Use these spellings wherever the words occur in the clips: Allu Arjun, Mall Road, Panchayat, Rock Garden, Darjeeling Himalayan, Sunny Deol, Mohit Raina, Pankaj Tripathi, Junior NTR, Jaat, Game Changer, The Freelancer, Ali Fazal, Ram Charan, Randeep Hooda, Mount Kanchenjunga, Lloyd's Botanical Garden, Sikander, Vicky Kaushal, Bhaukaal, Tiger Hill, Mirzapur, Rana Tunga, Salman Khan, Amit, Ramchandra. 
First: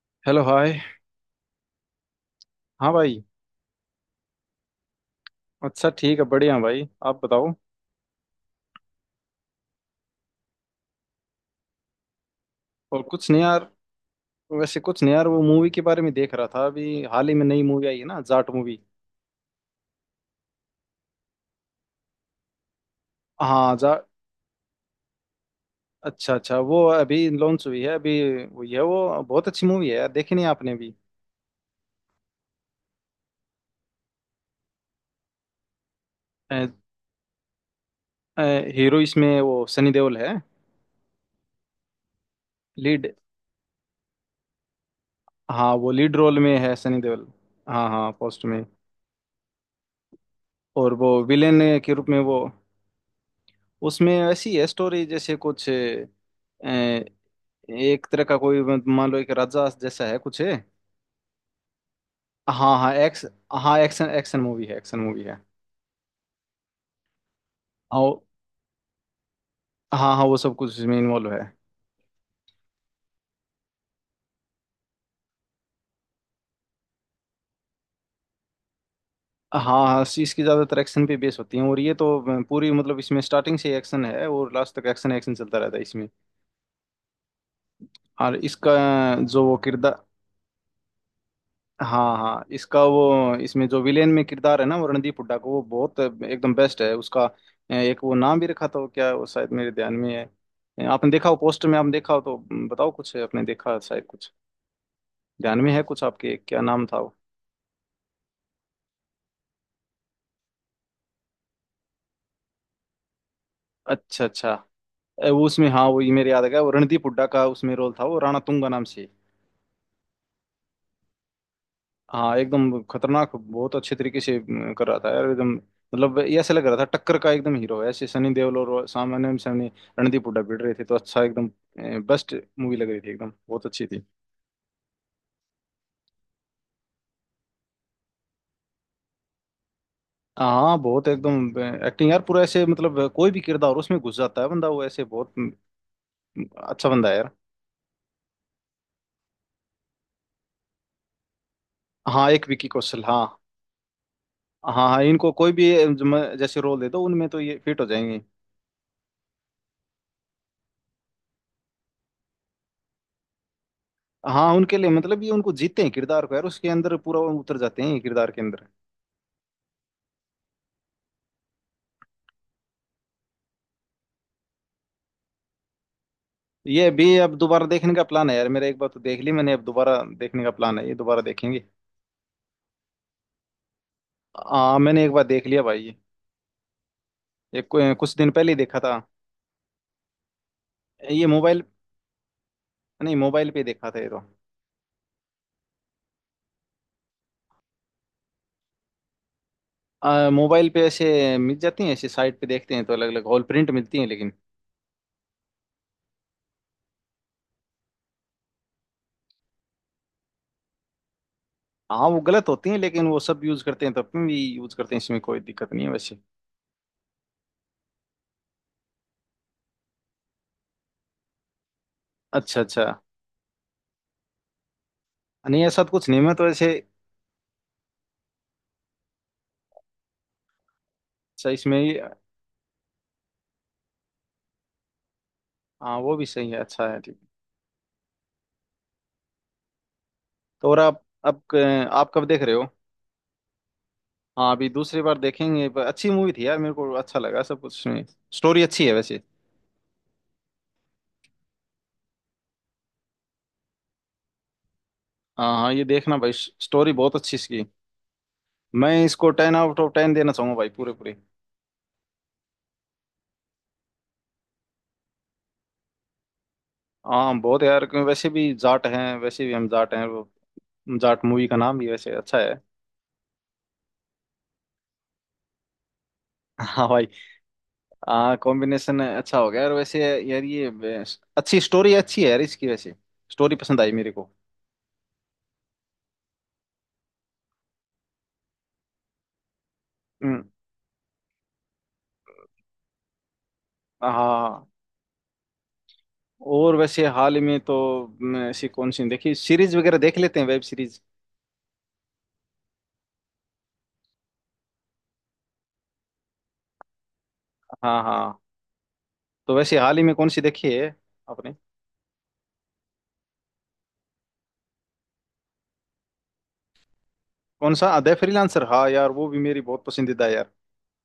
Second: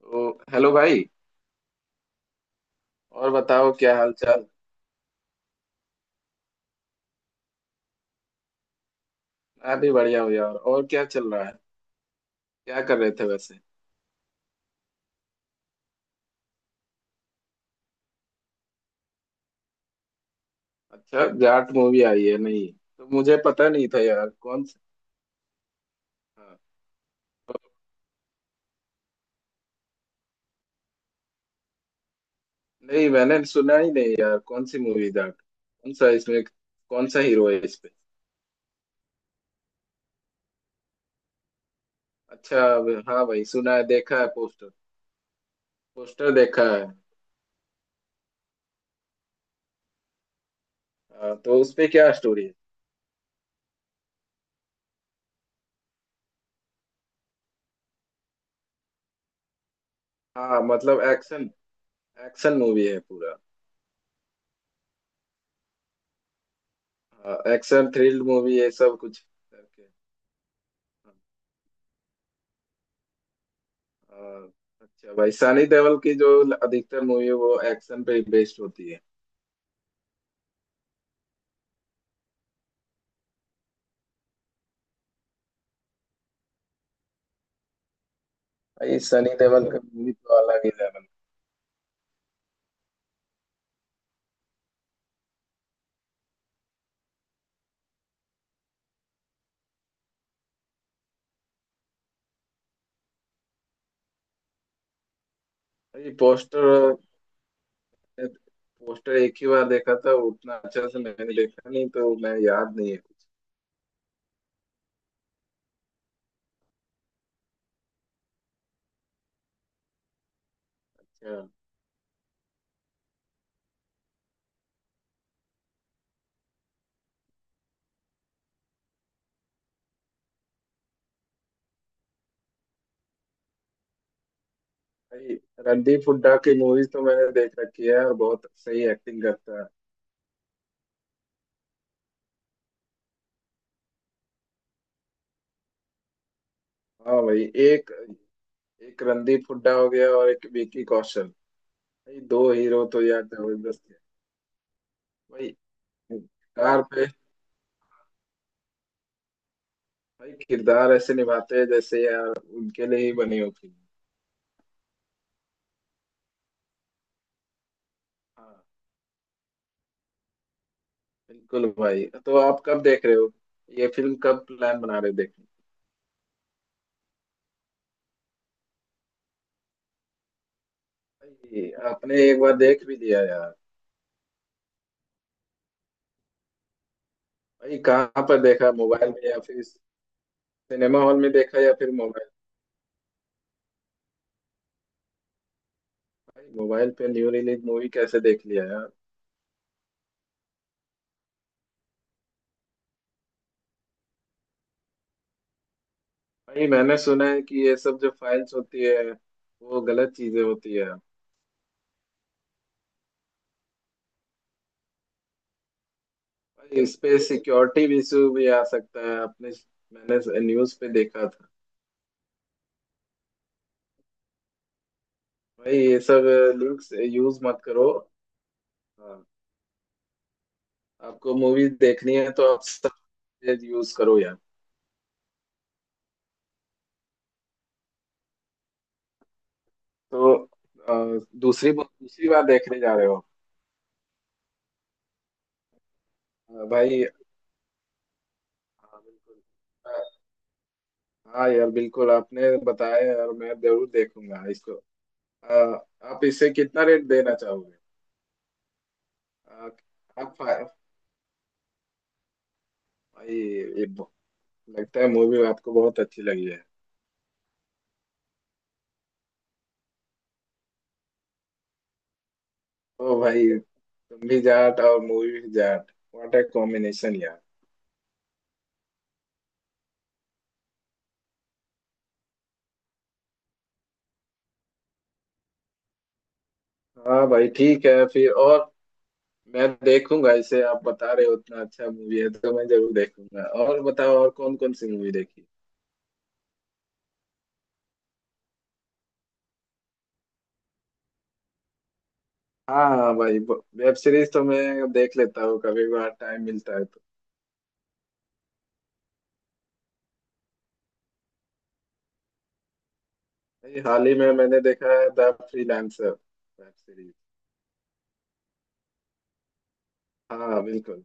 तो hello, hello hi. भाई। हाँ भाई। और बताओ क्या हाल चाल। अच्छा ठीक है, बढ़िया भाई। आप बताओ। मैं भी बढ़िया हूँ यार, और क्या चल रहा है। क्या कर और रहे थे कुछ नहीं वैसे। यार। वैसे कुछ नहीं यार, वो मूवी के बारे में देख रहा था। अभी हाल ही में नई मूवी आई है ना, जाट मूवी। अच्छा जाट मूवी आई है, नहीं तो मुझे पता हाँ नहीं जा था यार कौन सा। अच्छा अच्छा, हाँ, वो अभी लॉन्च हुई है अभी। वो ये वो बहुत अच्छी मूवी है यार। देखी नहीं आपने भी? नहीं मैंने सुना ही नहीं यार, कौन सी मूवी जाट, कौन सा इसमें अ, कौन सा हीरो है इस पे। अ, हीरो इसमें वो सनी देओल है। अच्छा लीड। हाँ भाई, सुना है, देखा है पोस्टर। हाँ वो लीड पोस्टर रोल में देखा है, है। सनी देओल। हाँ हाँ पोस्ट में। और वो हाँ, विलेन तो उस पे के रूप क्या में वो। स्टोरी है। उसमें ऐसी है स्टोरी, जैसे कुछ एक तरह का कोई मान लो एक राजा जैसा है कुछ हाँ है। मतलब एक्शन, एक्शन हाँ मूवी हाँ है एक्स पूरा। हाँ, एक्शन एक्शन मूवी है, एक्शन मूवी है। हाँ एक्शन और थ्रिल मूवी है सब कुछ करके। हाँ हाँ वो सब कुछ इसमें हाँ। इन्वॉल्व है। हाँ, अच्छा भाई, सनी देओल की जो अधिकतर मूवी है वो एक्शन पे बेस्ड होती है। हाँ हाँ इसकी ज़्यादातर एक्शन पे बेस होती हैं। और ये तो पूरी मतलब इसमें स्टार्टिंग से एक्शन है और लास्ट तक एक्शन एक्शन चलता रहता है इसमें। और इसका भाई सनी जो वो देओल की किरदार। मूवी तो अलग ही लेवल। हाँ हाँ इसका वो इसमें जो विलेन में किरदार है ना, वो रणदीप हुड्डा को, वो बहुत एकदम बेस्ट है उसका। एक वो नाम भी रखा था, वो क्या है, वो शायद मेरे ध्यान में है। आपने देखा हो पोस्टर में, आपने देखा हो तो बताओ कुछ, आपने देखा शायद कुछ ध्यान में है कुछ भाई आपके, क्या पोस्टर नाम था वो। पोस्टर एक ही बार देखा था, उतना अच्छा से मैंने देखा नहीं, तो मैं याद नहीं है कुछ। अच्छा अच्छा। वो उसमें, हाँ वो ये मेरे याद आ गया, वो रणदीप हुड्डा का उसमें रोल था, वो राणा तुंगा नाम से। अच्छा हाँ एकदम खतरनाक, बहुत अच्छे तरीके से कर रहा था यार एकदम। मतलब ये ऐसा लग रहा था टक्कर का एकदम हीरो है, ऐसे सनी देओल, और सामने सामने रणदीप हुड्डा भिड़ रहे थे, तो अच्छा एकदम बेस्ट मूवी लग रही थी एकदम, बहुत अच्छी थी। भाई, रणदीप हुड्डा की मूवीज तो मैंने देख रखी है, और बहुत सही एक्टिंग करता है। हाँ बहुत एकदम एक्टिंग यार पूरा, ऐसे मतलब कोई भी किरदार हो, उसमें घुस जाता है बंदा वो, ऐसे बहुत अच्छा बंदा है हाँ यार। भाई, एक एक रणदीप हुड्डा हो गया और एक विकी कौशल। भाई हाँ, एक दो विकी हीरो तो कौशल, हाँ। यार जबरदस्त है। हाँ हाँ इनको कोई भाई भी जैसे रोल कार दे दो, पे उनमें तो ये फिट हो जाएंगे। भाई किरदार ऐसे निभाते हैं जैसे यार उनके लिए ही बनी हो फिल्म। हाँ उनके लिए मतलब ये उनको जीते हैं किरदार को यार, उसके अंदर पूरा वो उतर जाते हैं ये किरदार के हाँ अंदर। बिल्कुल भाई, तो आप कब देख रहे हो ये फिल्म, कब प्लान बना रहे हो देखने ये भी अब दोबारा देखने का प्लान है यार मेरा। एक बार तो देख ली मैंने, अब दोबारा देखने का प्लान है, ये दोबारा का? देखेंगे। भाई आपने एक बार देख भी लिया यार। मैंने एक बार देख लिया भाई ये। एक भाई कुछ कहाँ दिन पर पहले ही देखा, देखा था। मोबाइल में या फिर सिनेमा हॉल ये में देखा, मोबाइल या फिर मोबाइल। नहीं, मोबाइल पे देखा था ये तो। भाई मोबाइल पे न्यू रिलीज मूवी कैसे देख लिया यार। मोबाइल पे ऐसे मिल जाती हैं, ऐसे साइट पे देखते हैं तो अलग अलग हॉल प्रिंट मिलती हैं लेकिन। भाई मैंने सुना है कि ये सब जो फाइल्स होती है वो गलत चीजें होती है। हाँ वो गलत होती हैं लेकिन वो सब यूज करते हैं तो अपन भी यूज करते हैं, इसमें कोई दिक्कत नहीं है वैसे। भाई इस पे सिक्योरिटी इशू भी आ सकता है। आपने मैंने न्यूज पे देखा था। अच्छा अच्छा। नहीं भाई ऐसा तो ये कुछ नहीं, सब मैं तो ऐसे। लिंक्स यूज मत करो। हाँ, आपको अच्छा मूवीज इसमें ही। देखनी है तो आप सब यूज करो यार। हाँ वो भी सही है, अच्छा है, ठीक। तो तो और आप अब दूसरी आप कब दूसरी देख बार रहे हो। देखने जा रहे हो। हाँ अभी दूसरी बार देखेंगे। पर अच्छी मूवी थी यार, मेरे को भाई। अच्छा लगा सब कुछ में। स्टोरी अच्छी है हाँ वैसे। बिल्कुल। अ, हाँ यार बिल्कुल, आपने बताया यार, मैं जरूर देखूंगा इसको। हाँ अ, हाँ ये देखना आप भाई, इसे कितना स्टोरी रेट बहुत देना अच्छी इसकी। चाहोगे। मैं इसको ten uh, out of ten देना आप चाहूंगा भाई, फाइव पूरे पूरे। भाई लगता है मूवी आपको बहुत अच्छी लगी है। हाँ बहुत यार, क्यों वैसे भी जाट हैं, वैसे भी हम जाट हैं वो। जाट मूवी का नाम भी वैसे अच्छा है। ओ भाई तुम भी जाट और मूवी भी जाट, व्हाट ए हाँ भाई। कॉम्बिनेशन यार। हाँ कॉम्बिनेशन अच्छा हो गया। और वैसे यार ये अच्छी स्टोरी, अच्छी है यार इसकी वैसे, स्टोरी पसंद आई मेरे को। हाँ भाई ठीक है फिर, और मैं देखूंगा हम्म, इसे, आप बता रहे हो उतना अच्छा मूवी है तो मैं जरूर देखूंगा। और हाँ बताओ, और हाँ, कौन हाँ। कौन सी मूवी देखी। और वैसे हाल ही में तो मैं ऐसी कौन सी देखी, सीरीज वगैरह देख लेते हैं, वेब सीरीज। हाँ हाँ भाई, वेब सीरीज तो मैं देख लेता हूँ, कभी बार टाइम मिलता है तो। हाँ हाँ। तो वैसे हाल ही में कौन सी देखी है आपने। भाई, हाल ही में मैंने देखा है द फ्रीलांसर वेब सीरीज। कौन सा द फ्रीलांसर, हाँ यार वो भी मेरी बहुत पसंदीदा है यार। हाँ बिल्कुल,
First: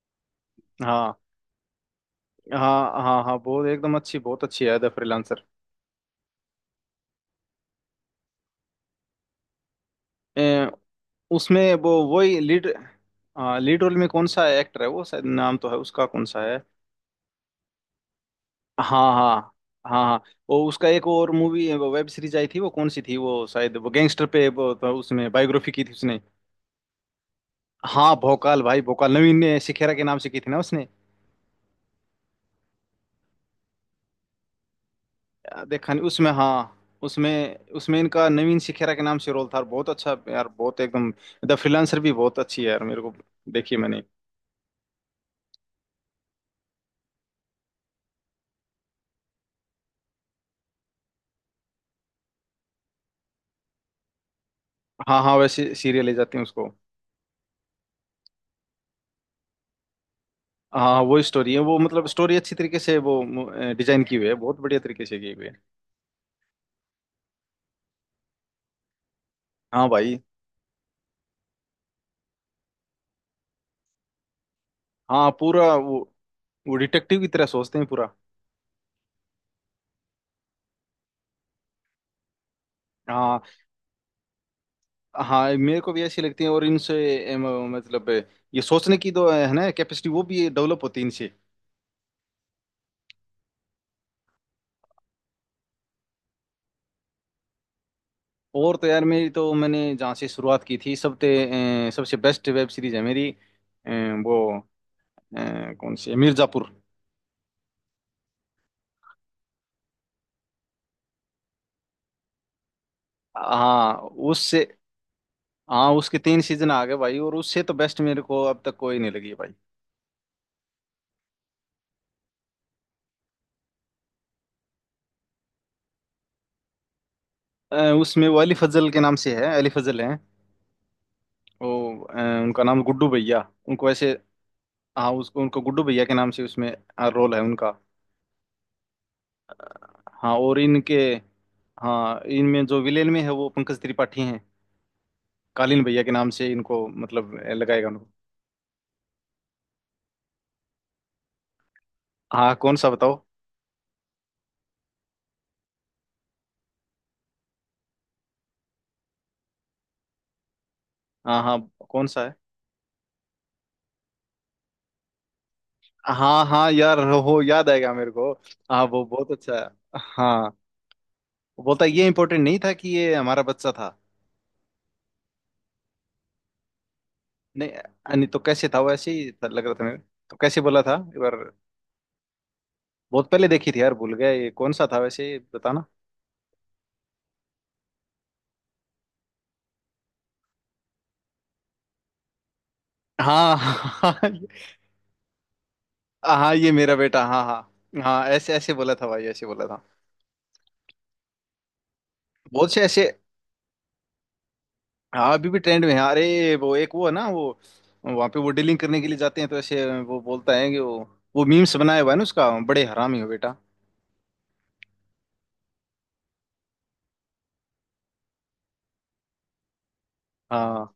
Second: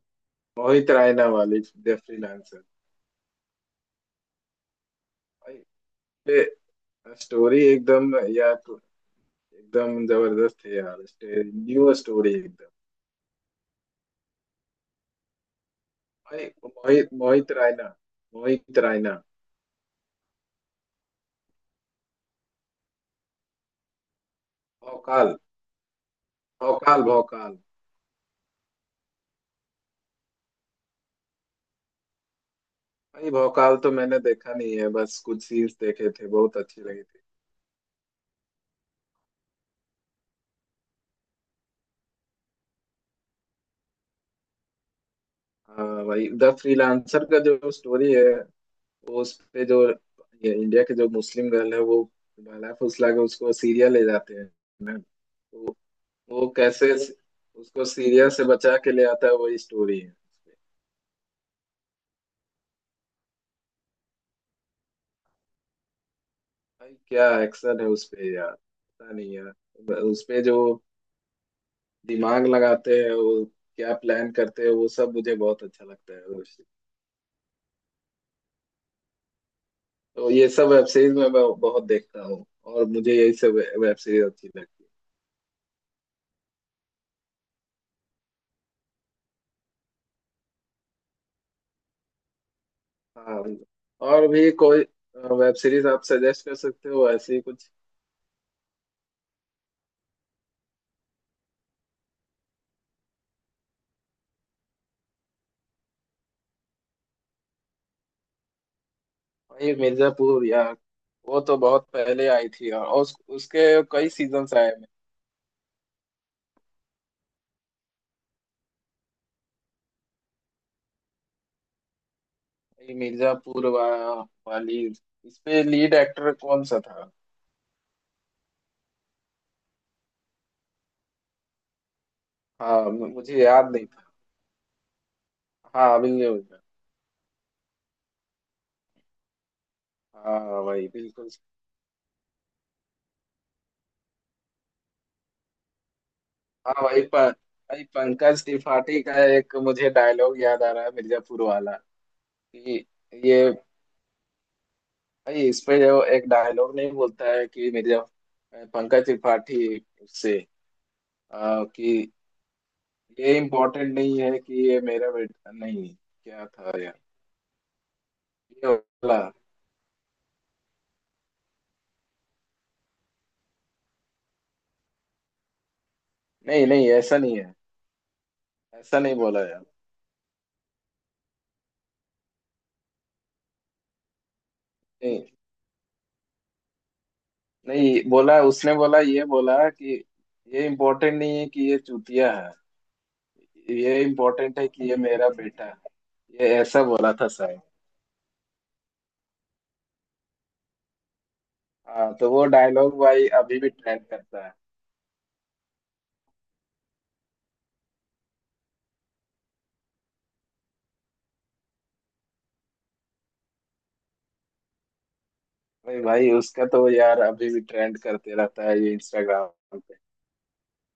मोहित हाँ रायना वाली द फ्रीलांसर। हाँ हाँ हाँ बहुत एकदम अच्छी, बहुत अच्छी है द फ्रीलांसर। भाई ये स्टोरी एकदम यार, एकदम जबरदस्त ए, है यार, उसमें वो न्यू स्टोरी वही लीड, एकदम। लीड रोल में कौन सा एक्टर है, वो शायद नाम तो है उसका, कौन सा भाई है। मोहित, मोहित रायना, मोहित हाँ रायना हाँ हाँ हाँ। वो उसका एक और मूवी वेब सीरीज आई थी, वो कौन सी थी, वो शायद वो गैंगस्टर पे वो, तो उसमें भोकाल, बायोग्राफी की थी उसने। भौकाल, भौकाल। हाँ भोकाल भाई, भोकाल नवीन ने सिखेरा के नाम से की थी ना उसने। भाई भौकाल तो मैंने देखा नहीं है, बस कुछ सीन्स देखा नहीं देखे थे, उसमें बहुत हाँ, अच्छी लगी थी। उसमें उसमें इनका नवीन सिखेरा के नाम से रोल था, और बहुत अच्छा यार, बहुत एकदम। द फ्रीलांसर भी बहुत अच्छी है यार मेरे को, देखी मैंने। हाँ भाई, द फ्रीलांसर का जो स्टोरी है वो, उस पे जो ये इंडिया के जो मुस्लिम गर्ल है वो बहला फुसला के उसको सीरिया ले जाते हैं ना, हाँ हाँ वैसे तो सीरियल ले जाते हैं वो उसको। कैसे उसको सीरिया से बचा के ले आता है, वही स्टोरी है उसपे। हाँ वो स्टोरी है वो, मतलब स्टोरी अच्छी तरीके से वो डिजाइन की हुई है, बहुत बढ़िया तरीके से की हुई है। भाई क्या एक्शन है उस पे यार, पता नहीं हाँ यार भाई। उस पे जो दिमाग लगाते हैं, वो क्या प्लान करते हैं, वो सब हाँ मुझे बहुत पूरा अच्छा वो लगता है। वो डिटेक्टिव की तरह सोचते हैं पूरा। तो ये सब वेब सीरीज में मैं बहुत देखता हूँ, और मुझे यही हाँ सब वेब सीरीज अच्छी लगती हाँ मेरे को भी ऐसी लगती है। और इनसे एम, मतलब ये सोचने की तो है ना कैपेसिटी, वो भी डेवलप होती है इनसे। है। हाँ, और भी कोई वेब सीरीज आप सजेस्ट कर सकते हो ऐसी ही कुछ। और तो यार मेरी तो, मैंने जहाँ से शुरुआत की थी सबसे सबसे बेस्ट वेब सीरीज है मेरी, वो कौन सी है? मिर्जापुर। भाई मिर्जापुर यार, वो तो बहुत पहले आई थी यार, और उसके हाँ कई सीजन्स उससे। आए हैं। हाँ उसके 3 सीजन आ गए भाई, और उससे तो बेस्ट मेरे को अब तक कोई नहीं लगी है भाई। भाई मिर्जापुर वाली, इसपे लीड एक्टर कौन सा था। उसमें वो अली फजल के नाम से है, अली फजल है वो। अ, उनका हाँ नाम गुड्डू भैया, मुझे याद नहीं उनको था। ऐसे। हाँ उसको उनको गुड्डू हाँ भैया अभी के नहीं नाम से होगा। उसमें रोल है उनका। हाँ और हाँ भाई इनके, बिल्कुल। हाँ इनमें जो विलेन में है वो पंकज त्रिपाठी हैं, कालीन भैया के नाम से हाँ इनको भाई, मतलब भाई लगाएगा उनको। पंकज त्रिपाठी का एक मुझे डायलॉग याद आ रहा है मिर्जापुर वाला। हाँ कौन ये सा बताओ। ये भाई, इसमें जो एक डायलॉग नहीं बोलता है कि, मेरे जब पंकज त्रिपाठी से हाँ हाँ कौन कि सा है। ये इम्पोर्टेंट नहीं है कि ये मेरा बेटा नहीं, हाँ क्या हाँ था यार, यार हो याद आएगा मेरे को। ये हाँ वो बोला। बहुत अच्छा है। हाँ वो बोलता है, ये इम्पोर्टेंट नहीं था कि ये हमारा बच्चा था। नहीं नहीं, ऐसा नहीं है, नहीं नहीं तो कैसे था, ऐसा वैसे नहीं ही बोला था, यार। लग रहा था मेरे। तो कैसे बोला था? एक बार बहुत पहले देखी थी यार, भूल गया ये कौन सा था, नहीं वैसे बताना। नहीं बोला उसने, बोला ये बोला कि, ये इम्पोर्टेंट नहीं है कि ये चूतिया है, हाँ ये हाँ इम्पोर्टेंट है कि ये मेरा बेटा है, ये हाँ, ये ऐसा मेरा बोला बेटा, था हाँ शायद। हाँ हाँ ऐसे ऐसे बोला था भाई, ऐसे बोला था। हाँ, तो वो बहुत से डायलॉग ऐसे। भाई अभी भी ट्रेंड करता है। हाँ अभी भी ट्रेंड में है। अरे वो एक वो है ना वो, वहाँ पे वो डीलिंग करने के लिए जाते हैं तो ऐसे वो बोलता है कि वो मीम्स बनाया हुआ है ना उसका, बड़े हरामी हो बेटा। भाई भाई उसका तो यार अभी भी ट्रेंड करते रहता है ये इंस्टाग्राम पे। हाँ।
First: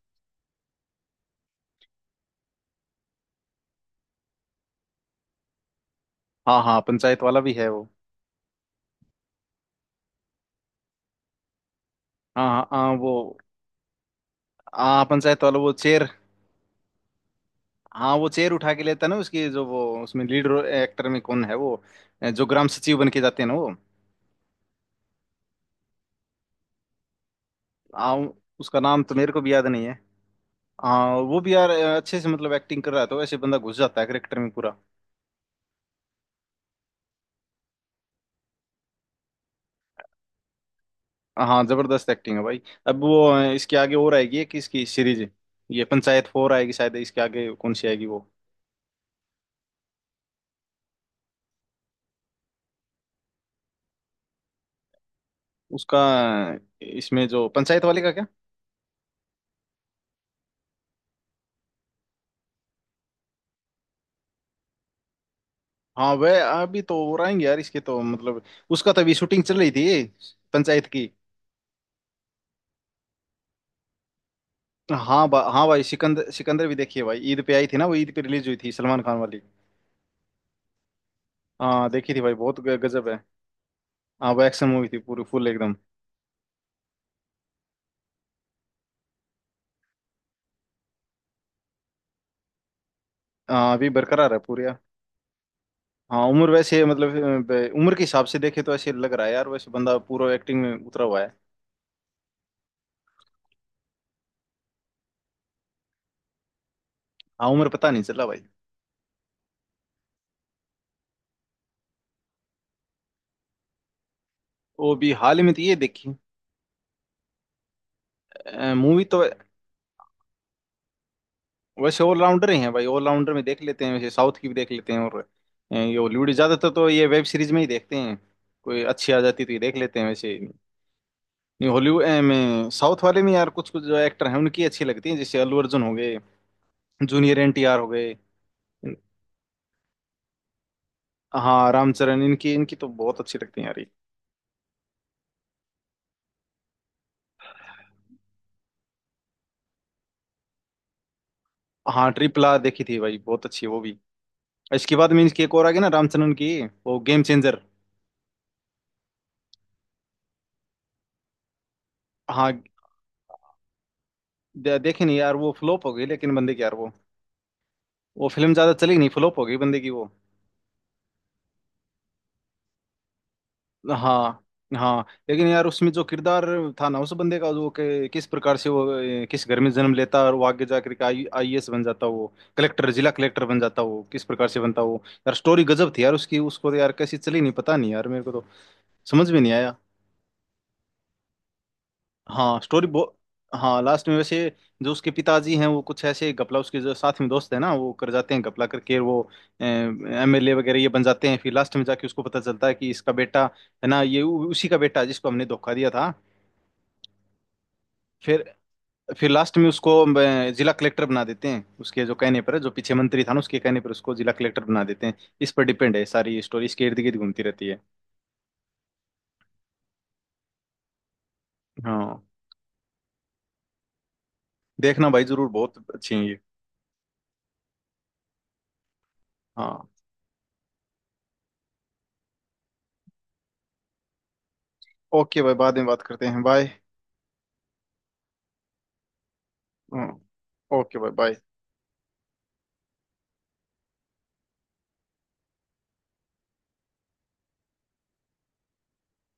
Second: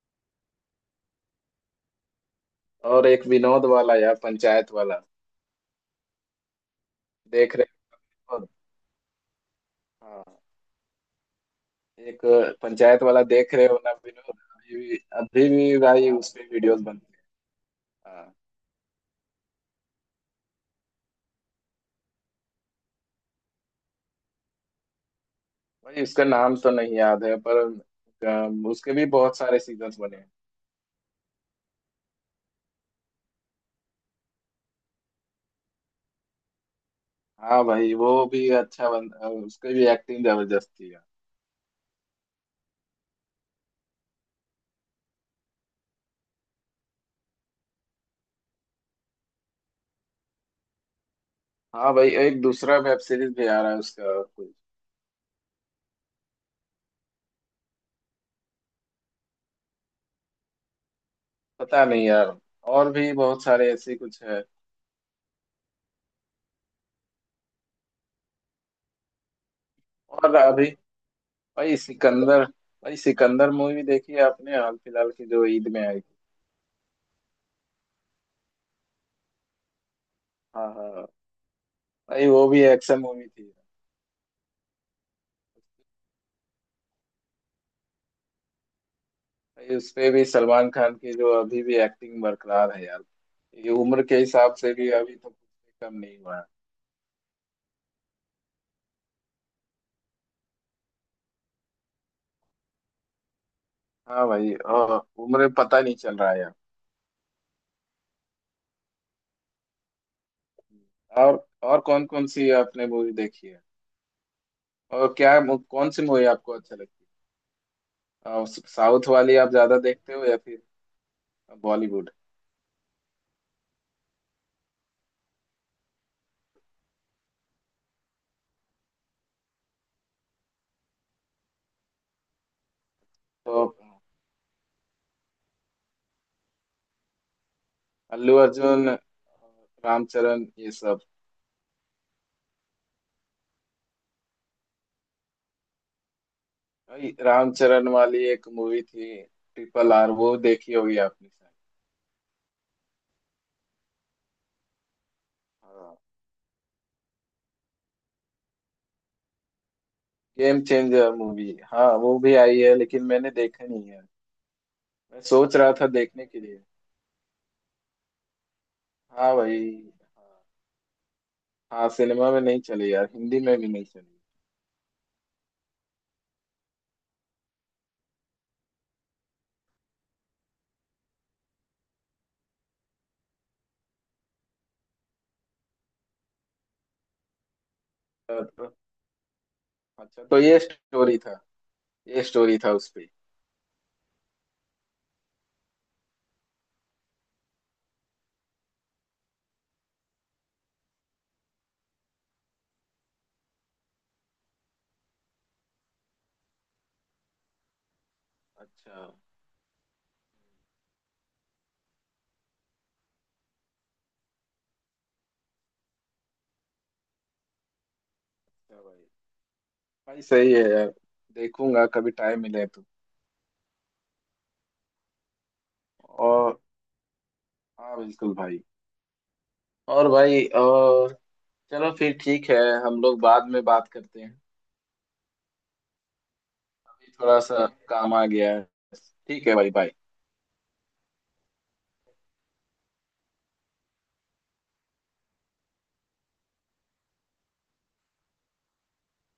और एक विनोद वाला यार, पंचायत वाला हाँ हाँ पंचायत वाला भी देख है रहे वो। हो। हाँ। एक हाँ हाँ हाँ, पंचायत वाला वो। देख रहे हो ना विनोद, हाँ पंचायत अभी वाला वो भी चेयर। भाई उस पे वीडियोस बनते हाँ हैं। वो हाँ चेयर उठा के लेता है ना उसकी, जो वो उसमें लीड एक्टर में कौन है वो, जो ग्राम सचिव बन के जाते हैं ना वो। भाई उसका नाम तो नहीं याद है पर हाँ उसका उसके नाम भी तो मेरे बहुत को भी सारे याद नहीं है। सीजन्स बने हैं। हाँ वो भी यार अच्छे से मतलब एक्टिंग कर रहा है तो ऐसे बंदा घुस जाता है करेक्टर में पूरा। हाँ भाई वो भी अच्छा बन उसकी भी एक्टिंग जबरदस्त थी यार। हाँ जबरदस्त एक्टिंग है भाई। अब वो इसके आगे और आएगी एक इसकी सीरीज, ये पंचायत 4 आएगी शायद इसके आगे, कौन सी आएगी वो। हाँ भाई, एक दूसरा वेब सीरीज भी आ रहा है उसका कुछ उसका इसमें जो पंचायत वाले का क्या। पता नहीं यार, और भी बहुत सारे ऐसे कुछ है। हाँ वह अभी तो और आएंगे यार इसके तो मतलब, उसका तो अभी शूटिंग चल रही थी और अभी पंचायत की। भाई सिकंदर, भाई सिकंदर मूवी देखी है आपने हाल फिलहाल की हाँ जो हाँ ईद भाई में आई थी। सिकंदर, सिकंदर भी देखिए भाई, ईद पे आई थी ना वो, ईद पे रिलीज हुई थी सलमान खान वाली। हाँ हाँ हाँ देखी थी भाई, भाई, वो बहुत भी एक्शन गजब है। मूवी थी। हाँ वो एक्शन मूवी थी पूरी, फुल एकदम। भाई उस पे भी सलमान खान की जो अभी भी एक्टिंग बरकरार है यार, ये हाँ अभी उम्र के बरकरार है हिसाब पूरी। से भी अभी तो कुछ भी कम नहीं हाँ हुआ है। उम्र वैसे मतलब उम्र के हिसाब से देखे तो ऐसे लग रहा है यार, वैसे बंदा पूरा एक्टिंग में उतरा हुआ है। हाँ भाई, और उम्र पता नहीं चल रहा है यार। हाँ उम्र पता नहीं चला भाई। और कौन कौन सी आपने मूवी देखी है। वो भी और हाल क्या ही में तो ये कौन सी देखी। मूवी आपको अच्छा लगती है, मूवी साउथ तो वाली आप ज्यादा देखते हो या फिर वैसे बॉलीवुड। ऑलराउंडर ही है भाई, ऑलराउंडर में देख लेते हैं वैसे। साउथ की भी देख लेते हैं और ये हॉलीवुड। ज्यादातर तो ये वेब सीरीज में ही देखते हैं, कोई अच्छी आ जाती तो ये देख लेते हैं वैसे। नहीं हॉलीवुड में साउथ वाले में यार तो कुछ कुछ जो एक्टर हैं उनकी अच्छी लगती हैं, जैसे अल्लू अर्जुन हो गए, जूनियर एनटीआर हो गए। अल्लू अर्जुन, रामचरण, ये सब। हाँ रामचरण इनकी इनकी तो बहुत अच्छी लगती है यार। भाई रामचरण वाली एक मूवी थी, ट्रिपल आर, वो देखी होगी आपने शायद। हाँ RRR देखी थी भाई, बहुत अच्छी है वो भी। इसके बाद मीन्स की एक और आ गई ना हाँ। रामचंद्रन की, वो game changer. Game changer movie, हाँ वो भी आई हाँ है लेकिन मैंने देखा नहीं है, देखी नहीं मैं यार, वो सोच रहा फ्लॉप था हो गई देखने लेकिन के बंदे की लिए। यार वो फिल्म ज्यादा चली नहीं, हाँ फ्लॉप हो भाई। गई बंदे की वो। हाँ, हाँ सिनेमा में नहीं चली यार, हिंदी में भी नहीं चली। हाँ हाँ लेकिन यार उसमें जो किरदार था ना उस बंदे का वो किस प्रकार से वो किस घर में जन्म लेता और वो आगे जाकर के आई आईएएस बन जाता, वो कलेक्टर जिला कलेक्टर बन जाता, वो किस प्रकार से बनता वो, यार स्टोरी गजब थी यार उसकी। उसको तो यार कैसी चली नहीं पता नहीं यार, मेरे को तो तो, तो- समझ में नहीं आया। अच्छा तो ये स्टोरी था, ये स्टोरी हाँ था स्टोरी उस पे। बहुत। हाँ लास्ट में वैसे जो उसके पिताजी हैं वो कुछ ऐसे गपला, उसके जो साथ में दोस्त है ना वो कर जाते हैं, गपला करके वो एमएलए वगैरह ये बन जाते हैं। फिर लास्ट में जाके उसको पता चलता है कि इसका बेटा है ना ये, उसी का बेटा है जिसको हमने धोखा दिया था। फिर अच्छा फिर लास्ट में उसको जिला कलेक्टर बना देते हैं उसके, जो कहने पर जो पीछे मंत्री था ना उसके कहने पर उसको जिला कलेक्टर बना देते हैं। इस पर डिपेंड है सारी स्टोरी, इसके इर्द गिर्द घूमती रहती है। अच्छा भाई, भाई सही है यार, देखूंगा कभी हाँ टाइम मिले तो। देखना भाई जरूर, बहुत अच्छी है ये। और हाँ बिल्कुल भाई। हाँ और भाई, और चलो फिर ठीक है, हम लोग बाद में बात करते हैं। ओके भाई, बाद में बात करते हैं, बाय। अभी थोड़ा सा काम आ गया है। ठीक है भाई, बाय। हम्म ओके भाई बाय।